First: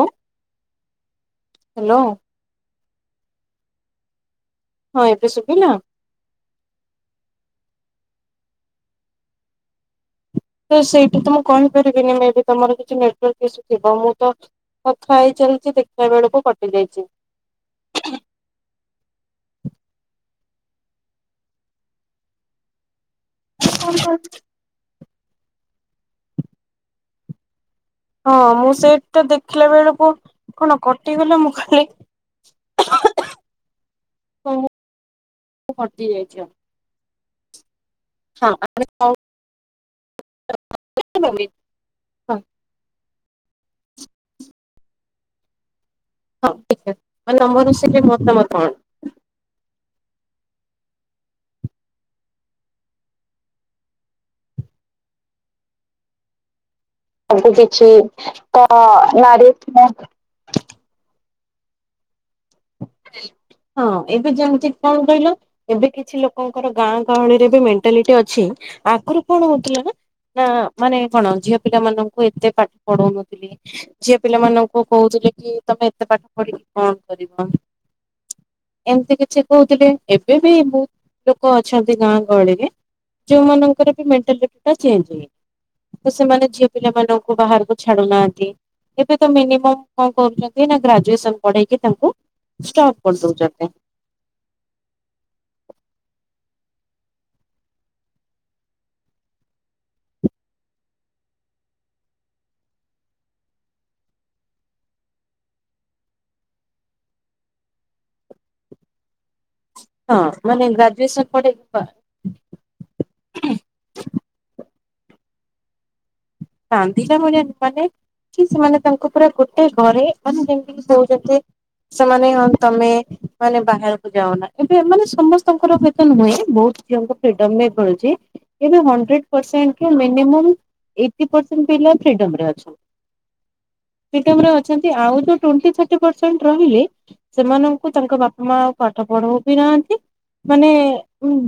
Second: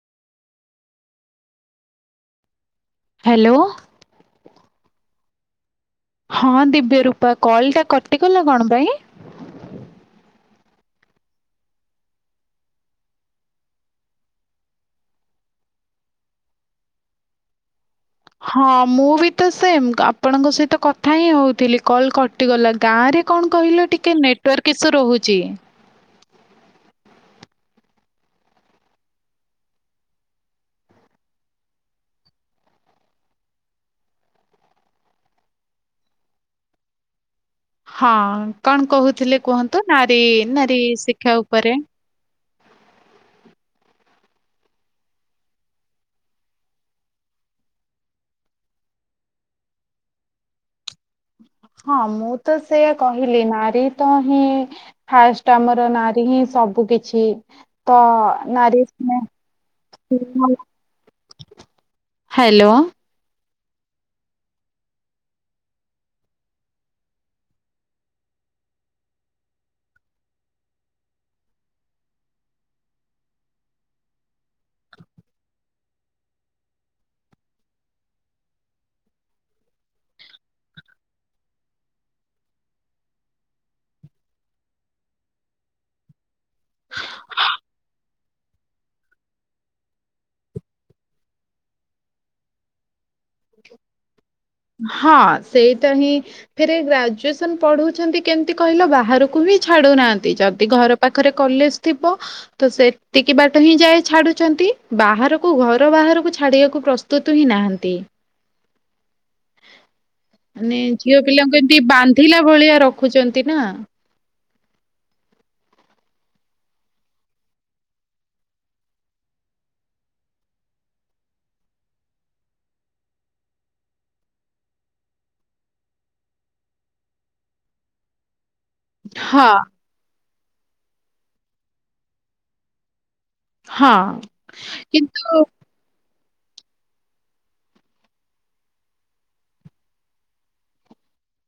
ଅଉ hello. Hello. ହଁ ଏବେ ଶୁବିଲା? ହଁ ଦିବ୍ୟରୂପା କଲଟା କଟିଗଲା କଣ ପାଇଁ? ତ ସେଇଠି ତ ମୁଁ କହିପାରିବିନି ମେ ବି ତମର କିଛି ନେଟୱାର୍କ ଇସୁ ଥିବ ମୁଁ ତ କଥା ହେଇ ଚାଲିଚି ଦେଖିବା ବେଳକୁ କଟି ଯାଇଚି। ହଁ ମୁଁ ବି ତ ସେମ ଆପଣଙ୍କ ସହିତ କଥା ହିଁ ହଉଥିଲି କଲ କଟିଗଲା ଗାଁରେ କଣ କହିଲ ଟିକେ ନେଟୱାର୍କ ଇସୁ ରହୁ ଚି। ହଁ ମୁଁ ସେଇଟା ଦେଖିଲା ବେଳୁକୁ କଣ କଟିଗଲା ମୁଁ ଖାଲି ତମ କଟି ଯାଇଚ। ହଁ କଣ କୋହୁଥୁଲେ କୁହନ୍ତୁ ନାରୀ ନାରୀ ଶିକ୍ଷା ଆମେ ଉପରେ। ହଁ ଟିକେ ମାନେ ଆମର ସେଠି ମତା ମ କଣ? ହଁ ମୁଁ ତ ସେଇଆ କହିଲି ନାରୀ ତ ହିଁ ଫାଷ୍ଟ ଆମର ନାରୀ ହିଁ ସବୁ କିଛି ସବୁ କିଛି ତ ତ ନାରୀ ନାରୀ ସ୍ନେହ। [inaudible] ହ୍ୟାଲୋ। ହଁ ଏବେ ଯେମିତି କଣ କହିଲ ଏବେ କିଛି ଲୋକଙ୍କର ଗାଁ ଗହଳିରେ ବି ମେଣ୍ଟାଲିଟି ଅଛି ଆଗୁରୁ କଣ ହୋଉଥୁଲା ନାଁ ନାଁ ମାନେ କଣ ଝିଅ ପିଲାମାନଙ୍କୁ ଏତେ ପାଠ ପଢଉନଥିଲେ ଝିଅ ପିଲାମାନଙ୍କୁ କୋଉଥୁଲେ କି ତମେ ଏତେ ପାଠ ପଢିକି କଣ କରିବ ଏମତି କିଛି କହୁଥୁଲେ। ଏବେ ବି ବୋହୁତ ଲୋକ ଅଛନ୍ତି ଗାଁ ଗହଳିରେ ଯୋଉମାନଙ୍କର ବି ମେଣ୍ଟାଲିଟିଟା ଚେଞ୍ଜ ହେଇ ତ ସେମାନେ ଝିଅ ପିଲାମାନଙ୍କୁ ବାହାରୁକୁ ଛାଡୁନାହାନ୍ତି ଏବେ ତ ମିନିମମ୍ କଁ କରୁଚନ୍ତି ନାଁ ଗ୍ରାଜୁଏସନ ପଢେଇକି ତାଙ୍କୁ ଷ୍ଟପ୍ କରଦୋଉଚନ୍ତି। ହଁ ସେଇଟା ହିଁ ଫେରେ ଗ୍ରାଜୁଏସନ୍ ପଢ଼ଉଛନ୍ତି କେମତି କହିଲ ବାହାରୁକୁ ହିଁ ଛାଡ଼ୁନାହାନ୍ତି ଯଦି ଘର ପାଖରେ କଲେଜ ଥିବ ତ ସେତିକି ବାଟ ହିଁ ଯାଏ ଛାଡ଼ୁଛନ୍ତି ବାହାରୁକୁ ଘର ବାହାରୁକୁ ଛାଡ଼ିବାକୁ ପ୍ରସ୍ତୁତୁ ହିଁ ନାହାନ୍ତି। ହଁ ମାନେ ନେ ଗ୍ରାଜୁଏସନ ପରେ ଝିଅପିଲାଙ୍କୁ ଏମିତି ବାନ୍ଧିଲା ଭଳିଆ ରଖୁଛନ୍ତି ନାଁ। ବାନ୍ଧିଲା ଭଳିଆ ମାନେ କି ସେମାନେ ତାଙ୍କୁ ପୁରା ଗୋଟେ ଘରେ ମାନେ ଯେମତି ସିଏ ହୋଉଚନ୍ତି ସେମାନେ ହଁ ତମେ ମାନେ ବାହାରୁକୁ ଯାଅନା ଏବେ ମାନେ ସମସ୍ତଙ୍କର ହୁଏ ତ ନୁହେଁ ବୋହୁତ ଝିଅଙ୍କୁ ଫ୍ରିଡମ୍ ବି ମିଳୁଚି ଏବେ ହଣ୍ଡ୍ରେଡ ହଁ ପରସେଣ୍ଟ ଠୁ ମିନିମମ୍ ଏ ଟି ପରସେଣ୍ଟ ପିଲା ଫ୍ରିଡମରେ ଅଛ ହଁ ଫ୍ରିଡମରେ ଅଛନ୍ତି ଆଉ ଯୋଉ କିନ୍ତୁ ଟୋଣ୍ଟି ଥାଟି ପର ଆବ୍ସେଣ୍ଟ ରହିଲେ ସେମାନଙ୍କୁ ତାଙ୍କ ବାପା ମା ଆଉ ପାଠ ପଢଉ ବି ନାହାନ୍ତି ମାନେ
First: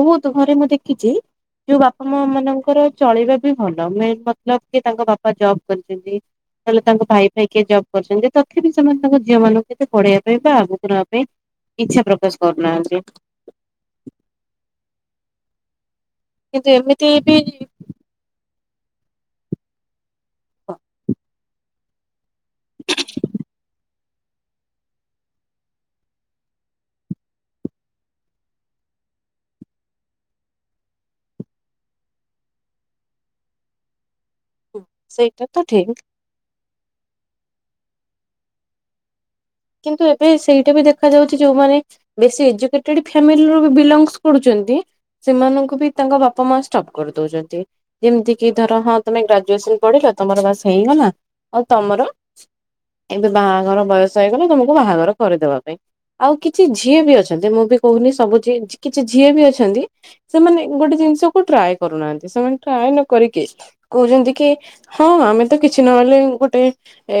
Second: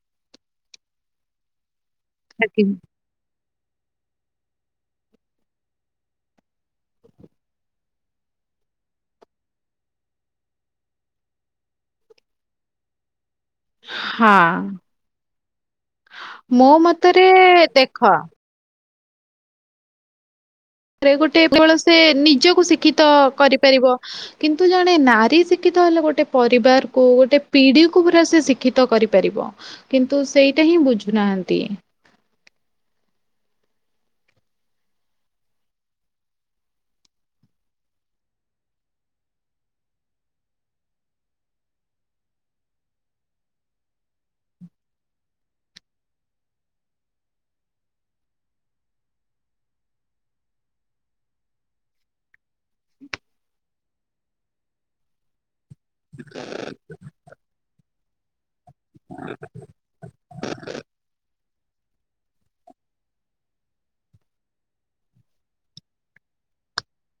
ବହୁତ ଘରେ ମୁଁ ଦେଖିଛି ଯୋଉ ବାପା ମା ମାନଙ୍କର ଚଳେଇବା ସେ ଭଲ ମେ ଲକ କି ତାଙ୍କ ବାପା ଜବ୍ କରିଛନ୍ତି ତାହେଲେ ତାଙ୍କ ଭାଇ ଫାଇ କିଏ ଜବ୍ କରିଛନ୍ତି ତଥାପି ସେମାନେ ତାଙ୍କ ଝିଅ ମାନଙ୍କୁ କେବେ ପଢେଇବା ପାଇଁ ବା ଆଗକୁ ନବା ପାଇଁ ଇଚ୍ଛା ପ୍ରକାଶ କରୁନାହାନ୍ତି। ହଁ। ମୋ କିନ୍ତୁ ଏମିତି ମତରେ ବି ଦେଖ ଘରେ ଗୋଟେକେବଳ ସେ ନିଜକୁ ଶିକ୍ଷିତ କରିପାରିବ କିନ୍ତୁ ଜଣେ ନାରୀ ଶିକ୍ଷିତ ହେଲେ ଗୋଟେ ପରିବାରକୁ ଗୋଟେ ପିଢିକୁ ପୁରା ସେ ଶିକ୍ଷିତ କରିପାରିବ କିନ୍ତୁ ସେଇଟା ହିଁ ବୁଝୁନାହାନ୍ତି। ହ ସେଇଟା ତ ଠିକ। କିନ୍ତୁ ଏବେ ସେଇଟା ବି ଦେଖାଯାଉଛି ଯୋଉମାନେ ବେଶୀ ଏଜୁକେଟେଡ୍ ଫ୍ୟାମିଲିରୁ ବି ବିଲଙ୍ଗସ କରୁଛନ୍ତି ସେମାନଙ୍କୁ ବି ତାଙ୍କ ବାପା ମା ଷ୍ଟପ କରି ଦଉଛନ୍ତି। ଯେମିତି କିି ଧର ହଁ ତମେ ଗ୍ରାଜୁଏସନ ପଢିଲ ତମର ବାସ ହେଇଗଲା ଆଉ ତମର ଏବେ ବାହାଘର ବୟସ ବୟଷ ହେଇଗଲା ତମକୁ ବାହାଘର କରିଦେବା ପାଇଁ। ଆଉ କିଛି ଝିଅ ବି ଅଛ ତତେ ମୁଁ ବି କହୁନି ସବୁ ଜି କିଛି ଝିଅ ବି ଅଛନ୍ତି ସେମାନେ ଗୋଟେ ଜିନିଷକୁ ଟ୍ରାଏ କରୁନାହାନ୍ତି ସେମାନେ ଟ୍ରାଏ ନ କରିକି କହୁଛନ୍ତି କି ହଁ ଆମେ ତ କିଛି ନହେଲେ ଗୋଟେ ଏ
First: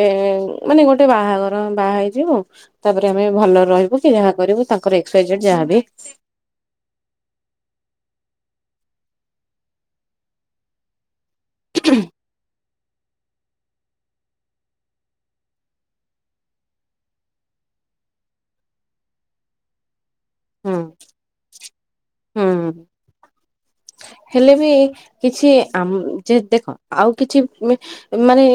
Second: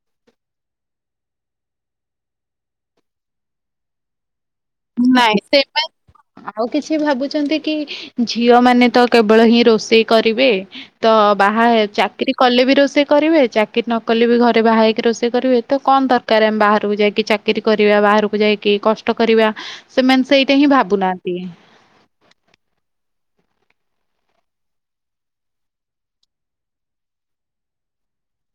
ମାନେ ଗୋଟେ ବାହାଘର ବାହା ହେଇଯିବ ତାପରେ ଆମେ ଭଲ ରହିବୁ କି ଯାହା କରିବୁ ତା ନାଇଁ ସେମାନେ ଆଉ କିଛି ଭାବୁଛନ୍ତି କି ଝିଅ ମାନେ ତ କେବଳ ହିଁ ରୋଷେଇ କରିବେ ତ ବାହା ହେ ଚାକିରି କଲେ ବି ରୋ ରୋଷେଇ କରିବେ ଚାକିରି ନ କଲେ ବି ଘରେ ବାହା ହେଇକି ରୋଷେଇ କରିବେ ତ କଣ ଦରକାର ଆମେ ବାହାରକୁ ଯାଇକି ଚାକିରି କରିବା ବାହାରକୁ ଯାଇକି କଷ୍ଟ କରିବା ସେମାନେ ସେଇଟା ହିଁ ହୁଁ ଭାବୁନାହାନ୍ତି। [inaudible] ହୁଁ। ହେଲେ ବି କିଛି ଆମ ଯେ ଦେଖ ଆଉ କିଛି ମାନେ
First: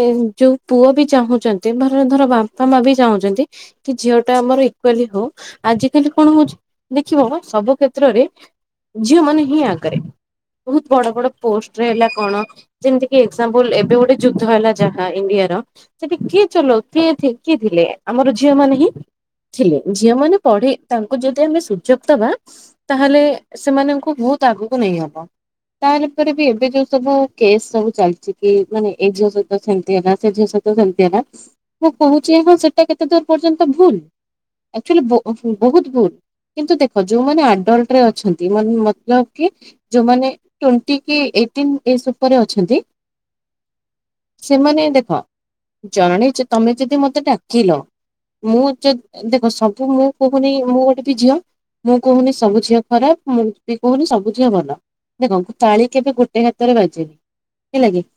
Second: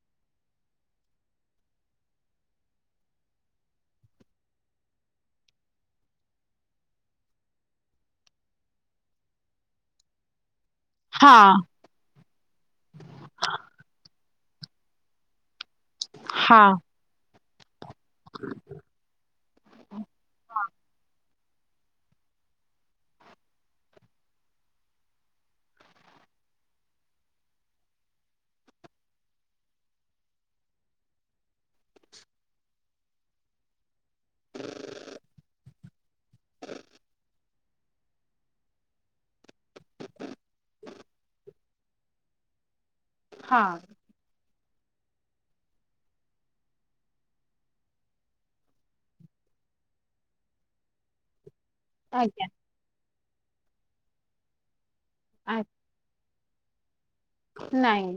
ଯୋଉ ପୁଅ ବି ଚାହୁଁଛନ୍ତି ଧର ଧର ବାପା ମା ବି ଚାହୁଁଛନ୍ତି କି ଝିଅ ଟା ଆମର ଇକ୍ୱାଲି ହୋଉ ଆଜିିକାଲି କଣ ହଉଛି ଦେଖିବ ସବୁ କ୍ଷେତ୍ରରେ ଝିଅ ମାନେ ହିଁ ଆଗରେ। ବହୁତ ବଡ ବଡ ହଁ ପୋଷ୍ଟରେ ହେଲା କଣ ଯେମିତି କି ଏକ୍ଜାପୁଲ ଏବେ ଗୋଟେ ଯୋଉ ହେଲା ଯାହା ଇଣ୍ଡିଆର ସେଠି କିଏ ହଁ। ଚଲଉ କିଏ ଥି ଶିଖି ଥିଲେ। ଆମର ଝିଅ ମାନ ହିଁ ଥିଲେ। ଝିଅମାନେ ପଢି ତାଙ୍କୁ ଯ ଦି ଆମେ ସୁଯୋଗ ଦବା ତାହେଲେ ସେମାନଙ୍କୁ ବହୁତ ଆଗକୁ ନେଇ ହବ। ତାହେଲା ପରେ ବି ଏବେ ଯୋଉ ସବୁ କେସ୍ ସବୁ ଚାଲିଛି କି ମାନେ ଏଇ ଝିଅ ସହିତ ସେମତି ହେଲା ସେ ଝିଅ ସହିତ ସେମିତି ହେଲା ମୁଁ କହୁଛି ହଁ ସେଟା କେତେ ଦୂର ପର୍ଯ୍ୟନ୍ତ ଭୁଲ ଆକଚୋଲି ବହୁତ ଭୁଲ କିନ୍ତୁ ଦେଖ ଯୋଉମାନେ ଆ ଡଲ୍ଟରେ ଅଛନ୍ତି ମାନେ ମତଲବ କି ଯୋଉମାନେ ଟୋଣ୍ଟି କି ଏଇଟିନ ଏଜ୍ ଉପରେ ଅଛନ୍ତି ହଁ। ସେମାନେ ଦେଖ ଜଣେ ଯେ ତମେ ଯଦି ମତେ ଡାକିଲ ମୁଁ ଜ ଦେଖ ସବୁ ମୁଁ କହୁନି ମୁଁ ଗୋଟେ ବି ଝିଅ ମୁଁ ଆଜ୍ଞା। କହୁନି ସବୁ ଝିଅ ଖରାପ ମୁଁ ବିି କହୁନି ସବୁଝିଅ ଭଲ। ଦେଖନ୍ତୁ ଆ ତାଳି କେବେ ଗୋଟେ ଗୋଟେ ହାତରେ ବାଜେନି ହେଲା କି ନାଇଁ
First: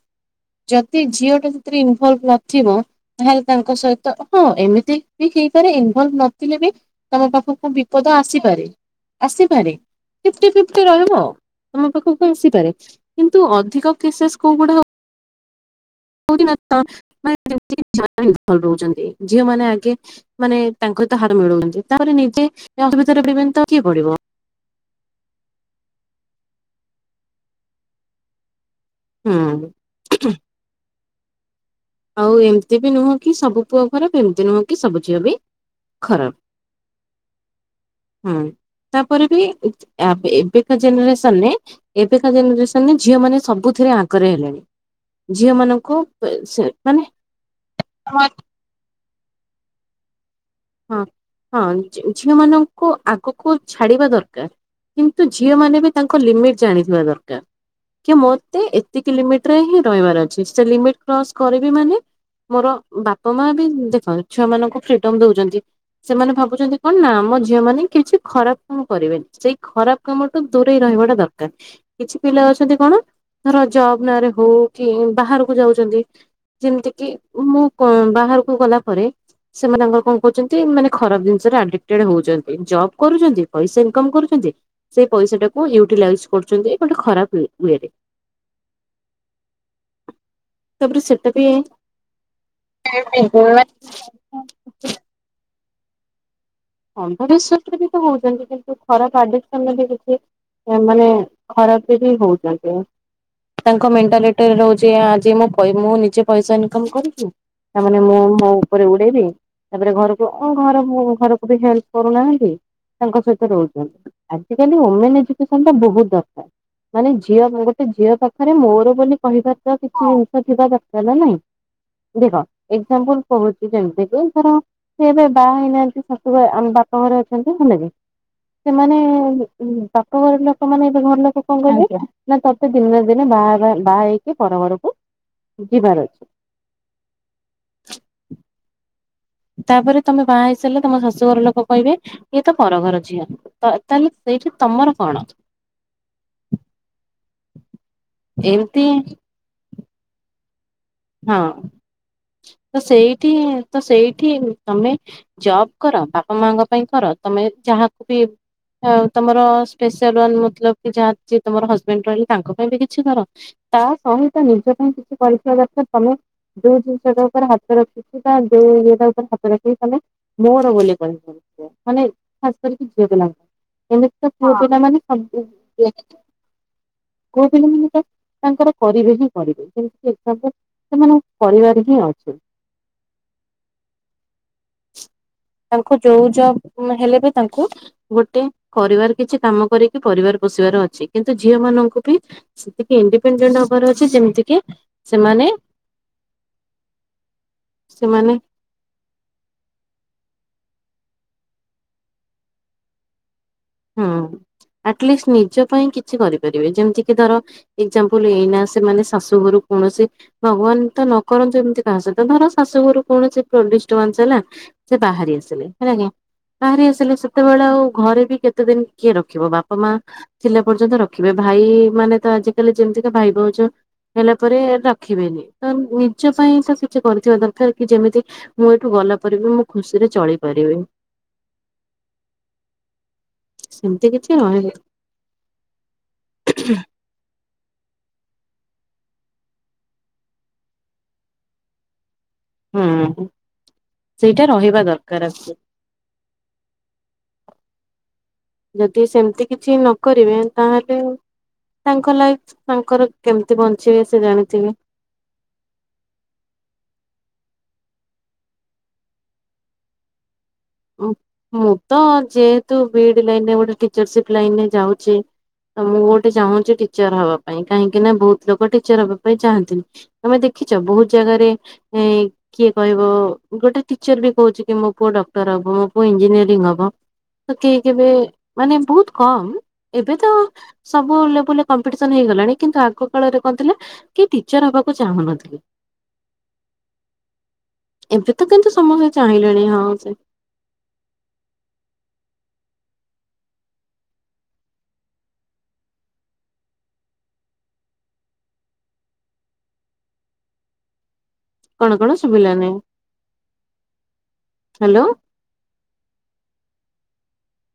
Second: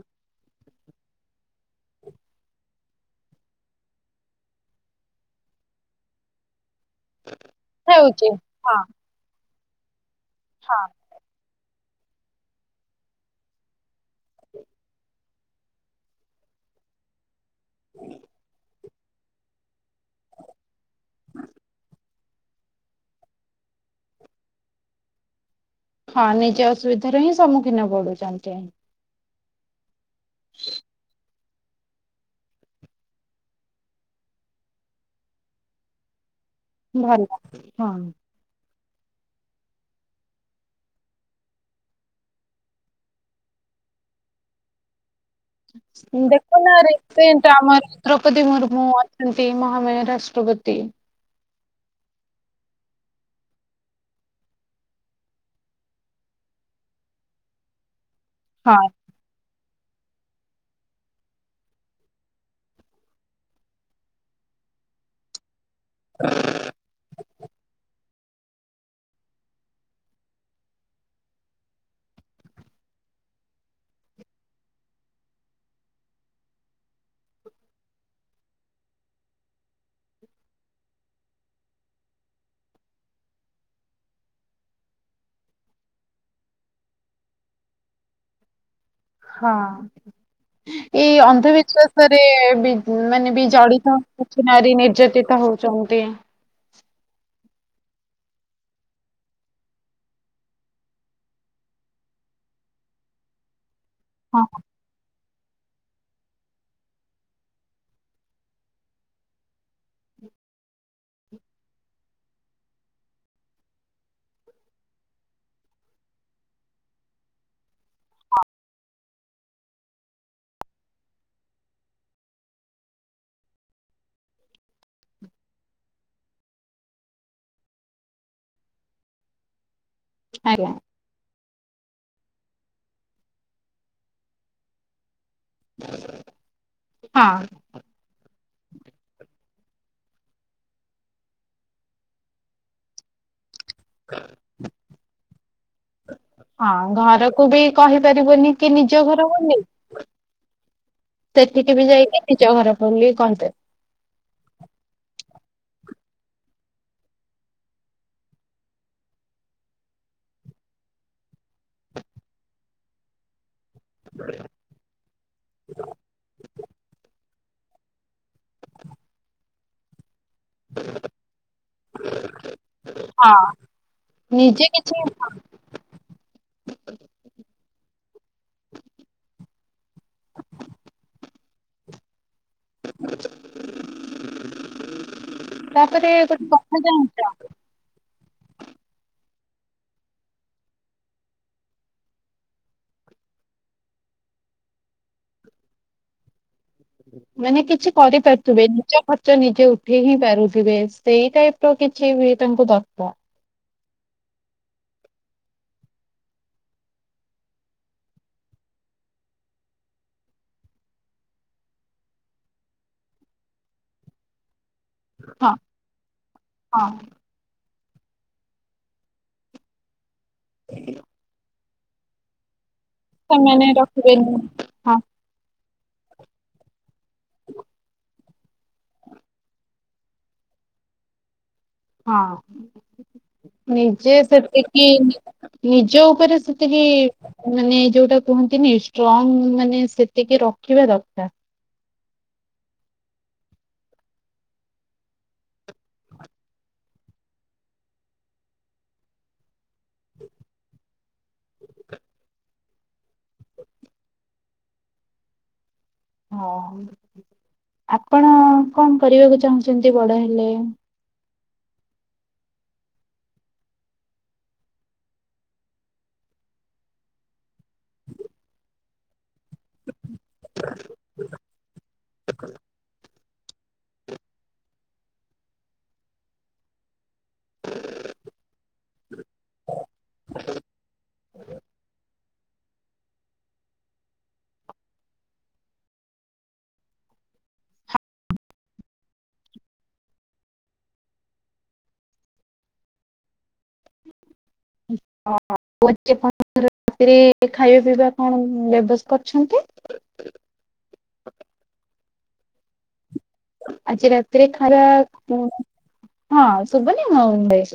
ଯଦି ଝିଅ ଟା ସେଥିରେ ଇନଭଲଭ ନଥିବ ତାହେଲେ ତାଙ୍କ ସହିତ ହଁ ଏମିତି ବି ହେଇପାରେ ଇନଭଲଭ ନଥିଲେ ବି ତମ ପାଖକୁ ବିପଦ ହେଉଛି ଆସିପାରେ ହଁ ଆସି ସରେ ଫିଫ୍ଟିୀ ଫିଫ୍ଟିୀ ହଁ। ରହିବ ଆଉ। ତମ ପାଖକୁ ଆସିପାରେ କିନ୍ତୁ ଅଧିକ କେସେସ୍ କୋଉ ଗୁଡା ହଉକି ନା ତା ମାନେ [unintelligible] ଇନ୍ଭଲବ ରହୁଛନ୍ତି। ଝିଅ ମାନେ ଆଗେ ମାନେ ତାଙ୍କ ତ ହାର ମିଳୁନ୍ ତାପରେ ନିଜେ ଅସୁବିଧାରେ ପଡିବେନି ତ ଆଉ କିଏ ପଡ଼ିବ। ହଁ ନିଜେ ଅସୁବିଧାରେ ହିଁ ସମ୍ମୁଖୀନ ପଡୁଛନ୍ତି। ହୁଁ। ଉହୁଁ ଆଉ ଏମିତି ବି ନୁହଁ କି ସବୁ ପୁଅ ଖରାପ ଏମିତି ନୁହଁ କି ସବୁ ଝିଅ ବି ଖରାପ। ଭଲ ହଁ। ହୁଁ ତାପରେ ବି ଆ ବେ ଏବେକା ଜେନେରେସନରେ ଏବେକା ଜେନେସନରେ ଝିଅ ମାନେ ସବୁଥିରେ ଆଗରେ ହେଲେଣି। ଝିଅ ମାନଙ୍କୁ ସେ ଦେଖୁନ ମାନେ ଆମର ହଁ ଦ୍ରୌପଦୀ ମୁର୍ମୁ ଛନ୍ତି ମହାମୟ ରା ହଁ ହଁ ଝିଅ ମାନଙ୍କ ଙ୍କୁ ଆଗକୁ ଛାଡିବା ଦରକାର କିନ୍ତୁ ଝିଅ ମାନେ ବି ତାଙ୍କ ଲିମିଟ ଜାଣିଥିବା ଦରକାର। ମତେ ହଁ ଏତିକି ଲିମିଟ ରେ ହିଁ ର ଅଛି। ସେ ଲିମିଟ କ୍ରସ୍ କରିବି ମାନେ ମୋର ବାପା ମା ବି ଦେଖ ଛୁଆ ମାନଙ୍କୁ ଫ୍ରିଡମ ଦଉଛନ୍ତି ଜ ସେମାନେ ଭାବୁଛନ୍ତି କଣ ନା ଆମ ଝିଅ ମାନେ କିଛି ଖରାପ କାମ କରିବେନି ସେଇ ଖରାପ କାମଠୁ ଦୂରେଇ ରହିବାଟା ଦରକାର। କିଛି ପିଲା ଅଛନ୍ତି କଣ ଧର ଜବ ନାଁରେ ହଉ କି ବାହାରକୁ ଯାଉଛନ୍ତି ଯେମିତି କି ମୁଁ ବାହାରକୁ ଗଲା ପରେ ସେମାନଙ୍କର କଣ ଛନ୍ତି ଖରା ଜିନିସ ରେ ଆଡିପଟେଡ୍ ହଉଛନ୍ତି। ଜବ କରୁଛନ୍ତି ପଇସା ଇନକମ୍ କରୁଛନ୍ତି ସେଇ ପଇସାଟାକୁ ୟୁାଟିଲାଇଯ କରୁଛନ୍ତି ଗୋଟେ ଖରାପ ୱେ ରେ। ହଁ ଏଇ ସେଟା ବି ଅନ୍ଧବିଶ୍ଵାସରେ ବି ମାନେ ବି ଜଡିତ ହଛି ନାରି ନିର୍ଯତିତ ହଉଛି। ଚାହୁଛନ୍ତି। ହ ଭବିଷ୍ୟତରେ ବି ତ ହଉଛନ୍ତି କିନ୍ତୁ ଖରାପ ଆଡିକସନ କିଛି ମାନେ ଖରାପରେ ବି ହଉଛନ୍ତି। ତାଙ୍କ ମେଣ୍ଟାଲି ହଁ ରହୁଛି। ଯେ ମୁଁ ନିଜେ ପଇସା ଇନକମ କରଛିି ତାମାନେ ମୁଁ ମୋ ଉପରେ ଉଡେଇବି ତାପରେ ଘରକୁ ଘର ଘର ଲ୍ପ କରୁନାହାନ୍ତି ତାଙ୍କ ସହିତ ରହୁଛନ୍ତି ।ଆଜିକାଲି ଓମେନ ଏୁକସନ ବହୁତ ଦରକାର ମାନେ ଝିଅ ଗୋଟେ ଝିଅ ପାଖରେ ମୋର ବୋଲି କହିବ ତ କିଛି ଜିନିଷ ଥିବା ଦରକାର ନା ନହିଁ ଦେଖ ଏଲ କହୁଛି ଯେମିତି ଧର ସେ ଏବେ ବାହା ହେଇନାହାନ୍ତି। ଶଶୁ ଘ ଆମ ବାପା ଘରେ ଅଛନ୍ତି ହେଲେ ବି ସେମାନେ ପାପ ଘର ଆଜ୍ଞା ଲୋକମାନୋନ ଏବେ ଭଲ କଣ କର ନା ତତେ ଦିନରେ ଦିନେ ବାହା ବାହା ହେଇକି ପର ଘରକୁ ଯିବାର ଅଛି। ହଁ। ତାପରେ ତମେ ବାହା ହେଇସାରିଲେ ତମ ଶାଶୂଘର ଲୋକ କହିବେ ଇଏ ତ ପର ଘର ଝିଅ । ତ ତାହେଲେ ସେଇଠି ତମର କଣ କୁ ବି କହିପାରିବୁନି କି ଏମିତି ନିଜ ଘର ବୋଲି [unintelligible] ହଁ ସେଠିକି ବି ଯାଇକି ନିଜ ଘର ତ ବୋଲି ସେଇଠି କହିପାରିବ। ତ ସେଇଠି ତମେ ଜବ୍ କର ବାପା ମାଙ୍କ ପାଇଁ କର ତମେ ଯାହାକୁ ବି ତମର ସ୍ପେସିଆଲ ୱାନ ମତଲବ କି ଯାହା ଯିଏ ତମର ହଜବେଣ୍ଡ ରହିଲେ ତାଙ୍କ ପାଇଁ ବି କିଛି କର ତା ସହିତ ନିଜ ପାଇଁ କିଛି କରିିଥିବା ଦରକାର । ଯୋଉ ଜିନିଷ ଟା ଉପରେ ହାତ ରଖି ଯୋଉଟା ଯୋଉ ଇଏଟା ଉପରେ ହାତ ରଖି କି ତାହେଲେ ମୋର ବୋଲି କହିବ ମାନେ ଖାସ କରିକି ଝିଅ ହଁ। ପିଲାଙ୍କୁ ଏମିତି ତ ପୁଅ ନିଜେ କିଛି ପିଲାମାନେ ପୁଅ ପିଲାମାନେ ତ ତାଙ୍କର କରିବେ ହିଁ କରିବେ ଯେମିତି ତାଙ୍କୁ ସେମାନଙ୍କ ପରିବାର ହିଁ ଅଛି। [unintelligible] ତାଙ୍କୁ ତାପରେ ଯୋଉ ଯ ଗୋଟେ କଥା ହେଲେ ଜାଣିଛ ବି ତାଙ୍କୁ ଗୋଟେ କରିବାର କିଛି କାମ କରିକି ପରିବାର ପୋଷିବାର ଅଛି କିନ୍ତୁ ଝିଅ ମାନଙ୍କୁ ବି ସେତିକି ଇଣ୍ଡିପେଣ୍ଡେଣ୍ଟ ହବାର ଅଛି ଯେମିତିକ ସେମାନେ ମାନେ କିଛି ସେମାନେ କରିପାରୁଥିବେ ନିଜ ଖର୍ଚ୍ଚ ନିଜେ ଜେ ଉଠେଇ ହିଁ ପାରୁଥିବେ ସେଇ ଟାଇପ ର କିଛି ବି ତାଙ୍କୁ ଦରକାର। ହୁଁ ଆଟଲିଷ୍ଟ ନିଜ ପାଇଁ କିଛି କରିପାରିବେ ଯେମିତି କି ଧର ଏକ୍ଜାମ୍ପଲ ଏଇନା ସେମାନେ ଶାଶୂଘରୁ କୌଣସି ଭଗବାନ ତ ନ କରନ୍ତୁ ଏମିତି କାହା ସହିତ ଧର ଶାଶୂଘରୁ କୌଣସି ଡିଷ୍ଟବାନ୍ସ ହେଲା ସେ ବାହାରି ହଁ ଆସିଲେ ହେଲା ଆଜ୍ଞା ବାହାରି ହଁ ଆସିଲେ ସେତେବେଳେ ଆଉ ଘରେ ବି କେତେ ଏତେ ଦିନ କିଏ ରଖିବ ବାପା ମା ଥିଲା ପର୍ଯ୍ୟନ୍ତ ରଖିବେ ଭାଇ ମାନେ ତ ଆଜି ତାହେଲେ ଯେମିତିକା ଭାଇ ଭାଉଜ ସେମାନେ ହେଲା ରଖିବେନି ପରେ ହଁ ରଖିବେନି। ତ ନିଜ ପାଇଁ ତ କିଛି କରିଥିବା ଦରକାର କି ଯେମିତି ମୁଁ ଏଠୁ ଗଲା ପରେ ବି ମୁଁ ଖୁସିରେ ଚଳିପାରିବି । ହଁ। ସେମିତି ନିଜେ କିଛି ରହେ ସେତିକି ନିଜ ଉପରେ ସେତିକି ମାନେ ଯୋଉଟା କୁହନ୍ତିନି ଷ୍ଟ୍ରଙ୍ଗ ମାନେ ସେତିକି ରଖିବା ଦରକାର । ହୁଁ ସେଇଟା ରହିବା ଦରକାର ଆ ଯଦି ସେମିତି କିଛି ନ କରିବେ ତାହେଲେ ତାଙ୍କ ଲାଇଫ ତାଙ୍କର କେମିତି ବଞ୍ଚିବେ ସେ ଜାଣିଥିବେ । ହଁ ଆପଣ କଣ କରିବାକୁ ଚାହୁଁଛନ୍ତି ବଡ ହେଲେ? ମୁଁ ତ ଯେହେତୁ ବି ଇଡି ଲାଇନରେ ଗୋଟେ ଟିଚରସିପ ଲାଇନରେ ଯାଉଛି ତ ମୁଁ ଗୋଟେ ଚାହୁଁଛି ଟିଚର ହବା ପାଇଁ କାହିଁକି ନା ବହୁତ ଲୋକ ଟିଚର ହବା ପାଇଁ ଚାହାନ୍ତିନି। ତମେ ଦେଖିଛ ବହୁତ ଜାଗାରେ ଏ କିଏ କହିବ, ଗୋଟେ ଟିଚର ବି କହୁଛି, କି ମୋ ପୁଅ ଡ ଗ୍ରୁପୁ ଇଞ୍ଜିନିୟରି ହବ, ତ କେହି କେବେ ମାନେ ବହୁତ କମ, ଏବେ ତ ସବୁ ଲେବୁଲ ରେ କମ୍ପିଟିସନ୍ ହେଇଗଲାଣି, କିନ୍ତୁ ଆଗ କାଳରେ କଣଥିଲା, କି ଟିଚର ହବାକୁ ଚାହୁଁନଥିଲେ, ଏବେ ତ କିନ୍ତୁ ସମସ୍ତେ ଚାହିଁଲେଣି, ହଁ, ସେ ହପଣ ରାତିରେ ଖାଇବା ପିଇବା କଣ ବ୍ୟବସ୍ କରଛନ୍ତି [inaudible] କଣ, କଣ ଶୁଭିଲାନି । ଆଜି ରାତିରେ ଖାଇବା, ହଁ, ଶୁବୁନି । ହଁ, [inaudible] ବାଇ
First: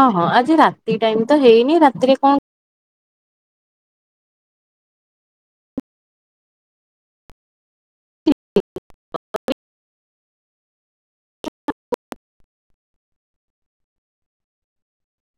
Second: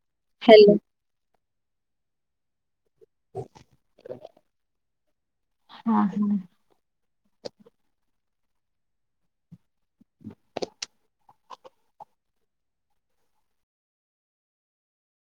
ହଁ, ହଁ ଆଜି ରାତି ଟାଇମ ତ ହେଇନି, ରାତିରେ କଣ [inaudible] ହଁ, ହଁ।